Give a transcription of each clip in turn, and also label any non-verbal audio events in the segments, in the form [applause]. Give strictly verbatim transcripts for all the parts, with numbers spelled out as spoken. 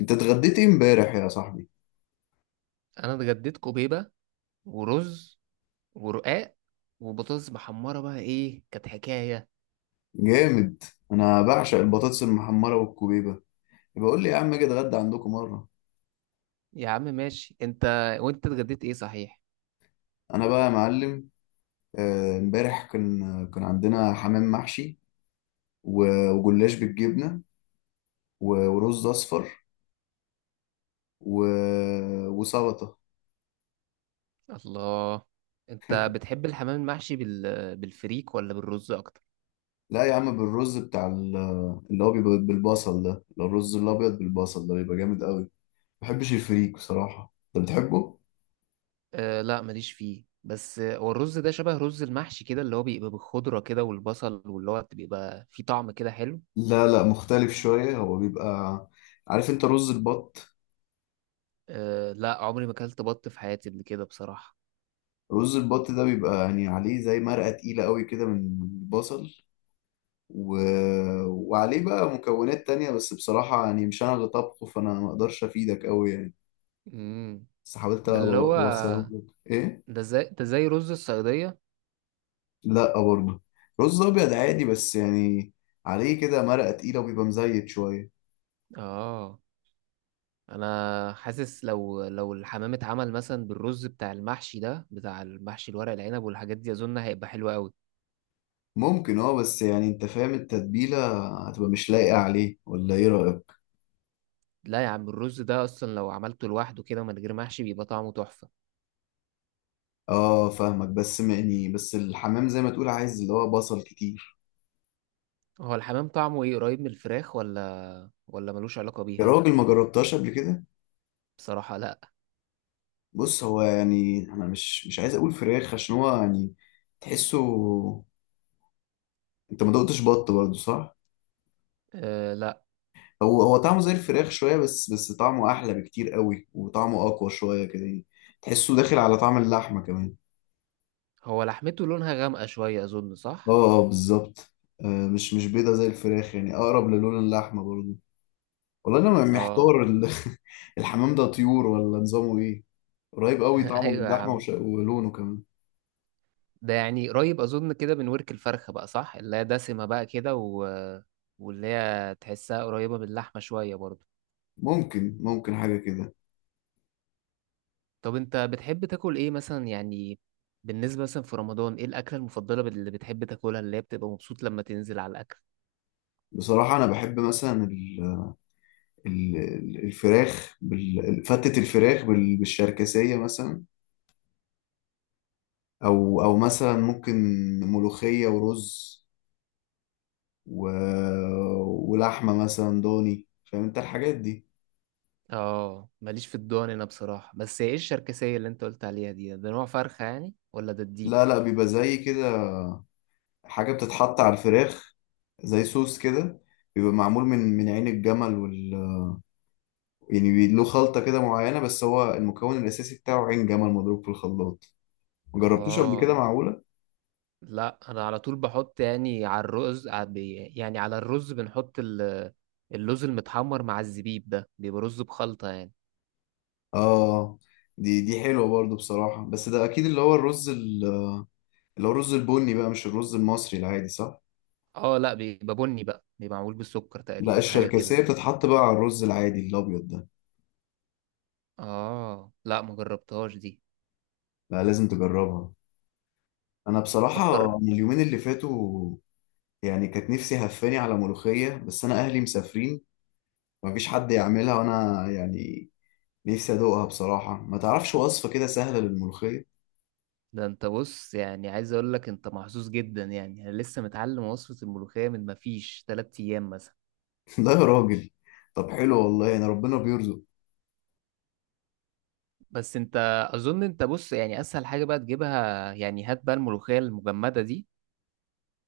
انت اتغديت ايه امبارح يا صاحبي؟ انا اتغديت كوبيبه ورز ورقاق وبطاطس محمره، بقى ايه كانت حكايه؟ جامد. انا بعشق البطاطس المحمره والكوبيبه. يبقى قول لي يا عم اجي اتغدى عندكم مره. يا عم ماشي انت. وانت اتغديت ايه صحيح؟ انا بقى يا معلم، آه، امبارح كان كان عندنا حمام محشي. و- وجلاش بالجبنه. و- ورز اصفر. و- وسلطه. الله. انت بتحب الحمام المحشي بال... بالفريك ولا بالرز اكتر؟ لا يا عم بالرز بتاع ال- اللي هو بيبقى بالبصل ده، اللي هو الرز الابيض بالبصل ده بيبقى جامد قوي. ما بحبش الفريك بصراحه، انت بتحبه؟ أه لا، ماليش فيه بس. آه، هو الرز ده شبه رز المحشي كده اللي هو بيبقى بالخضره كده والبصل، واللي هو بيبقى فيه طعم كده حلو. لا لا، مختلف شويه. هو بيبقى، عارف انت رز البط؟ أه لا، عمري ما اكلت بط في حياتي قبل كده بصراحه. رز البط ده بيبقى يعني عليه زي مرقة تقيلة قوي كده من من البصل و... وعليه بقى مكونات تانية، بس بصراحة يعني مش أنا اللي طبخه، فأنا ما أقدرش أفيدك قوي يعني. امم. بس حاولت ده اللي هو أوصله لك. إيه؟ ده زي ده زي رز الصياديه. لأ برضه. رز أبيض عادي بس يعني عليه كده مرقة تقيلة وبيبقى مزيت شوية. اه. انا حاسس لو لو الحمام اتعمل مثلا بالرز بتاع المحشي ده بتاع المحشي الورق العنب والحاجات دي، اظن هيبقى حلو قوي. ممكن اه، بس يعني انت فاهم التتبيلة هتبقى مش لايقة عليه، ولا ايه رأيك؟ لا يا عم، الرز ده اصلا لو عملته لوحده كده من غير محشي بيبقى طعمه تحفة. اه فاهمك، بس يعني بس الحمام زي ما تقول عايز اللي هو بصل كتير. هو الحمام طعمه ايه؟ قريب من الفراخ ولا ولا ملوش علاقة يا بيها؟ راجل ما جربتهاش قبل كده؟ بصراحة لا. بص، هو يعني انا مش مش عايز اقول فراخ عشان هو يعني تحسه. انت ما دقتش بط برضه صح؟ أه لا. هو هو طعمه زي الفراخ شويه، بس بس طعمه احلى بكتير قوي وطعمه اقوى شويه كده يعني. تحسه داخل على طعم اللحمه كمان. هو لحمته لونها غامقة شوية اظن، صح؟ اه اه، بالظبط. آه، مش مش بيضه زي الفراخ يعني، اقرب للون اللحمه برضه. والله انا اه. محتار ال- [laughs] الحمام ده طيور ولا نظامه ايه؟ قريب [laughs] قوي طعمه من ايوه يا اللحمه، عم. وش- ولونه كمان. ده يعني قريب اظن كده من ورك الفرخة بقى صح، اللي هي دسمة بقى كده و... واللي هي تحسها قريبة من اللحمة شوية برضه. ممكن ممكن حاجه كده. طب انت بتحب تاكل ايه مثلا يعني؟ بالنسبة مثلا في رمضان، ايه الأكلة المفضلة اللي بتحب تاكلها، اللي هي بتبقى مبسوط لما تنزل على الأكل؟ بصراحه انا بحب مثلا ال- ال- الفراخ بال- فتة الفراخ بال- بالشركسية مثلا. أو أو مثلا ممكن ملوخية ورز و... ولحمة مثلا ضاني، فاهم أنت الحاجات دي. اه، ماليش في الضان انا بصراحة. بس ايه الشركسية اللي انت قلت عليها دي؟ ده نوع فرخة يعني ولا ده لا الديك؟ لا، بيبقى زي كده حاجة بتتحط على الفراخ زي صوص كده. بيبقى معمول من من عين الجمل وال... يعني بي- له خلطة كده معينة، بس هو المكون الأساسي بتاعه عين جمل مضروب في الخلاط. مجربتوش قبل كده اه معقولة؟ لا، انا على طول بحط يعني على الرز ع- بي- يعني على الرز بنحط ال- اللوز المتحمر مع الزبيب ده، بيبقى رز بخلطة يعني. اه، دي دي حلوة برضو بصراحة، بس ده أكيد اللي هو الرز ال- اللي هو الرز البني بقى مش الرز المصري العادي صح؟ اه لا، بيبقى بني بقى، بيبقى معمول بالسكر لا تقريبا حاجة كده. الشركسية بتتحط بقى على الرز العادي الأبيض ده. اه لا، ما جربتهاش دي. لا، لازم تجربها. أنا طب جر- بصراحة من اليومين اللي فاتوا يعني كانت نفسي هفاني على ملوخية، بس أنا أهلي مسافرين، مفيش حد يعملها، وأنا يعني نفسي أدوقها بصراحة. ما تعرفش وصفة كده سهلة للملوخية؟ ده انت بص، يعني عايز اقول لك انت محظوظ جدا، يعني انا لسه متعلم وصفة الملوخية من ما فيش 3 ايام مثلا. [laughs] لا يا راجل، طب حلو والله، يعني ربنا بيرزق. بس انت اظن انت بص، يعني اسهل حاجة بقى تجيبها، يعني هات بقى الملوخية المجمدة دي.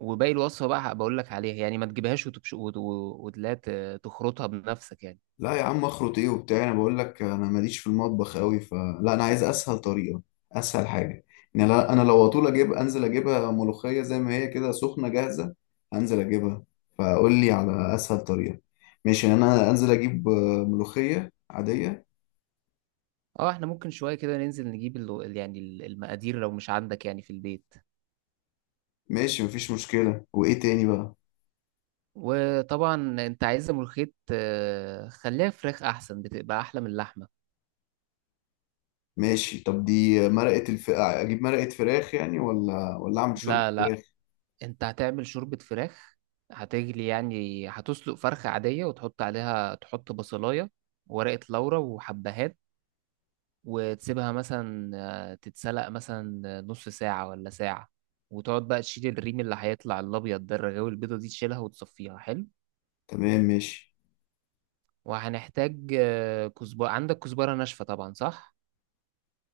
وباقي الوصفة بقى بقول لك عليها يعني، ما تجيبهاش وتبش وت- و- وتلاقي ت- تخرطها بنفسك يعني. لا يا عم اخرط ايه وبتاع، انا بقول لك انا ماليش في المطبخ قوي، فلا انا عايز اسهل طريقه، اسهل حاجه. يعني لا- انا لو اطول اجيب، انزل اجيبها ملوخيه زي ما هي كده سخنه جاهزه. انزل اجيبها، فقول لي على اسهل طريقه. ماشي يعني انا انزل اجيب آه، ملوخيه عاديه. اه، احنا ممكن شوية كده ننزل نجيب ال- ال- يعني ال- المقادير لو مش عندك يعني في البيت. ماشي مفيش مشكله، وايه تاني بقى؟ وطبعا انت عايزة ملوخية، آه، خليها فراخ احسن، بتبقى احلى من اللحمة. ماشي، طب دي مرقه الف... اجيب مرقه فراخ يعني، ولا ولا اعمل شوربه لا لا. فراخ؟ انت هتعمل شوربة فراخ. هتجلي يعني هتسلق فرخة عادية، وتحط عليها تحط بصلاية، ورقة لورا وحبهات. وتسيبها مثلا آه، تتسلق مثلا نص ساعة ولا ساعة. وتقعد بقى تشيل الريم اللي هيطلع الأبيض ده، الرغاوي البيضة دي تشيلها وتصفيها حلو. تمام ماشي. وهنحتاج آه، كزبرة. عندك كزبرة ناشفة طبعا، صح؟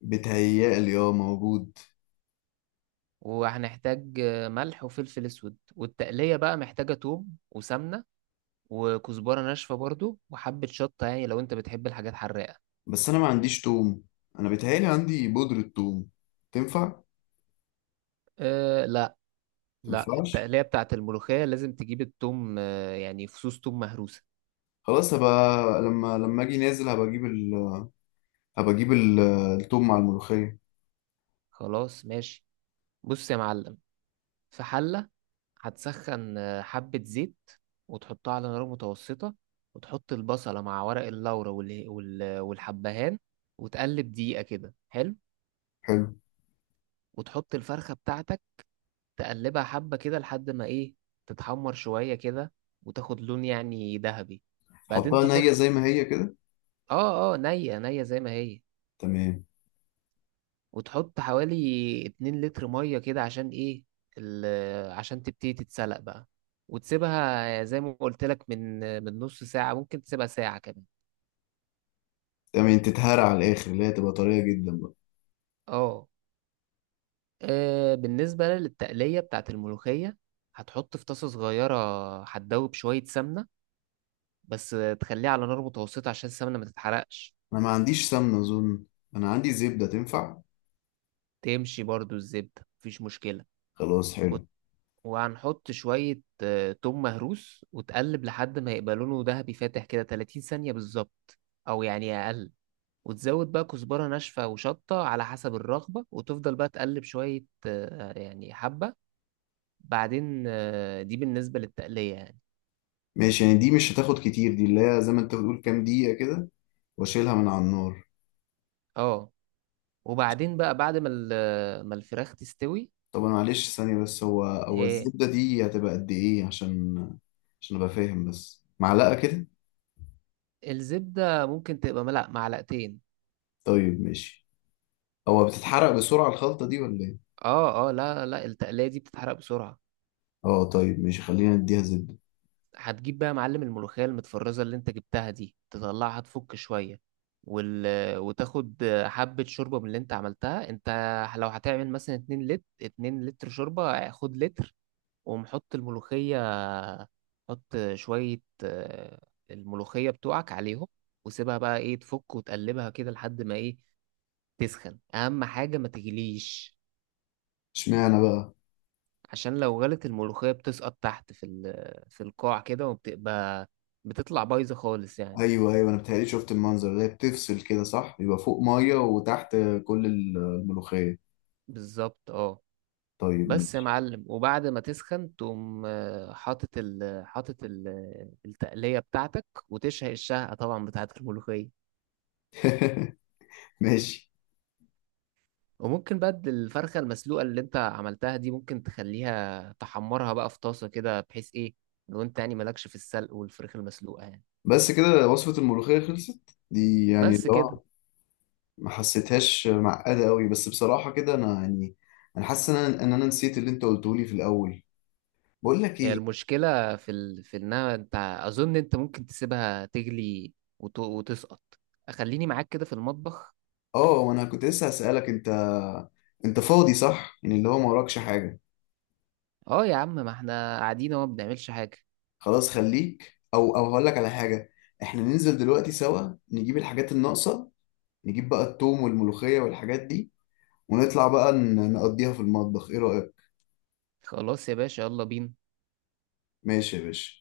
بتهيألي اه موجود. وهنحتاج آه، ملح وفلفل أسود. والتقلية بقى محتاجة توم وسمنة، وكزبرة ناشفة برضو، وحبة شطة يعني لو انت بتحب الحاجات حراقة. بس انا ما عنديش توم، انا بيتهيألي عندي بودرة توم، تنفع؟ أه لا لا، تنفعش. التقلية بتاعت الملوخية لازم تجيب التوم. آه، يعني فصوص توم مهروسة. خلاص هبقى لما لما اجي نازل هبقى اجيب ال... هبقى اجيب ال... التوم مع الملوخية. خلاص ماشي. بص يا معلم، في حلة هتسخن آه، حبة زيت وتحطها على نار متوسطة. وتحط البصلة مع ورق اللورا وال- وال- والحبهان وتقلب دقيقة كده، حلو. حلو. وتحط الفرخة بتاعتك، تقلبها حبة كده لحد ما ايه، تتحمر شوية كده وتاخد لون يعني ذهبي. بعدين حطها تحط. نية زي ما هي كده. اه اه، نية نية زي ما هي. تمام. وتحط حوالي 2 لتر ميه كده عشان ايه، ال- عشان تبتدي تتسلق بقى. وتسيبها زي ما قلت لك من من نص ساعه، ممكن تسيبها ساعه كمان. تمام، تتهرى على الاخر اللي هي تبقى طرية جدا بقى. اه. آه، بالنسبه للتقليه بتاعت الملوخيه، هتحط في طاسه صغيره هتدوب شويه سمنه بس. تخليها على نار متوسطه عشان السمنه ما تتحرقش. انا ما عنديش سمنة اظن، انا عندي زبدة تنفع. تمشي برضو الزبده، مفيش مشكله. خلاص حلو. وهنحط شوية آه، توم مهروس وتقلب لحد ما يبقى لونه ذهبي فاتح كده 30 ثانية بالظبط، أو يعني أقل. وتزود بقى كزبرة ناشفة وشطة على حسب الرغبة، وتفضل بقى تقلب شوية آه، يعني حبة. بعدين آه، دي بالنسبة للتقلية يعني. ماشي يعني دي مش هتاخد كتير، دي اللي هي زي ما انت بتقول كام دقيقة كده، واشيلها من على النار. اه. وبعدين بقى بعد ما ال- آه، ما الفراخ تستوي. طب انا معلش ثانية بس، هو هو ايه؟ الزبدة دي هتبقى قد ايه؟ عشان عشان ابقى فاهم، بس معلقة كده؟ الزبدة ممكن تبقى ملأ معلقتين. طيب ماشي. هو بتتحرق بسرعة الخلطة دي ولا ايه؟ اه اه، لا لا، التقلية دي بتتحرق بسرعة. اه طيب ماشي، خلينا نديها زبدة. هتجيب بقى يا معلم الملوخية المتفرزة اللي انت جبتها دي، تطلعها تفك شوية. وال... وتاخد حبة شوربة من اللي انت عملتها انت. لو هتعمل مثلا 2 لتر 2 لتر شوربة، خد لتر ومحط الملوخية. حط شوية آه، الملوخية بتوعك عليهم، وسيبها بقى ايه تفك وتقلبها كده لحد ما ايه تسخن، اهم حاجة ما تغليش. اشمعنى بقى؟ عشان لو غلت الملوخية بتسقط تحت في ال... في القاع كده، وبتبقى بتطلع بايظة خالص يعني. ايوه ايوه، انا بتهيألي شفت المنظر ده، بتفصل كده صح، يبقى فوق مية وتحت كل الملوخية. بالظبط اه. طيب بس يا ماشي. معلم، وبعد ما تسخن تقوم آه، حاطط ال حاطط ال- التقلية بتاعتك، وتشهق الشهقة طبعا بتاعت الملوخية. [laughs] ماشي. وممكن بقى الفرخة المسلوقة اللي انت عملتها دي ممكن تخليها تحمرها بقى في طاسة كده، بحيث ايه لو انت يعني مالكش في السلق والفراخ المسلوقة يعني. بس كده وصفة الملوخية خلصت دي يعني؟ بس كده. لا، ما حسيتهاش معقدة قوي، بس بصراحة كده انا يعني انا حاسس ان انا ان انا نسيت اللي انت قلته لي في الاول. بقول لك هي ايه، المشكلة في ال... في انها انت اظن انت ممكن تسيبها تغلي وت... وتسقط. خليني معاك كده في المطبخ. اه وانا كنت لسه هسألك، انت انت فاضي صح يعني؟ اللي هو ما وراكش حاجة. اه يا عم، ما احنا قاعدين اهو ما بنعملش حاجة. خلاص خليك، او او هقول لك على حاجة. احنا ننزل دلوقتي سوا نجيب الحاجات الناقصة، نجيب بقى التوم والملوخية والحاجات دي، ونطلع بقى ن- نقضيها في المطبخ. ايه رأيك؟ خلاص يا باشا، يلا بينا. ماشي يا باشا،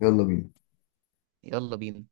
يلا بينا. يلا بينا.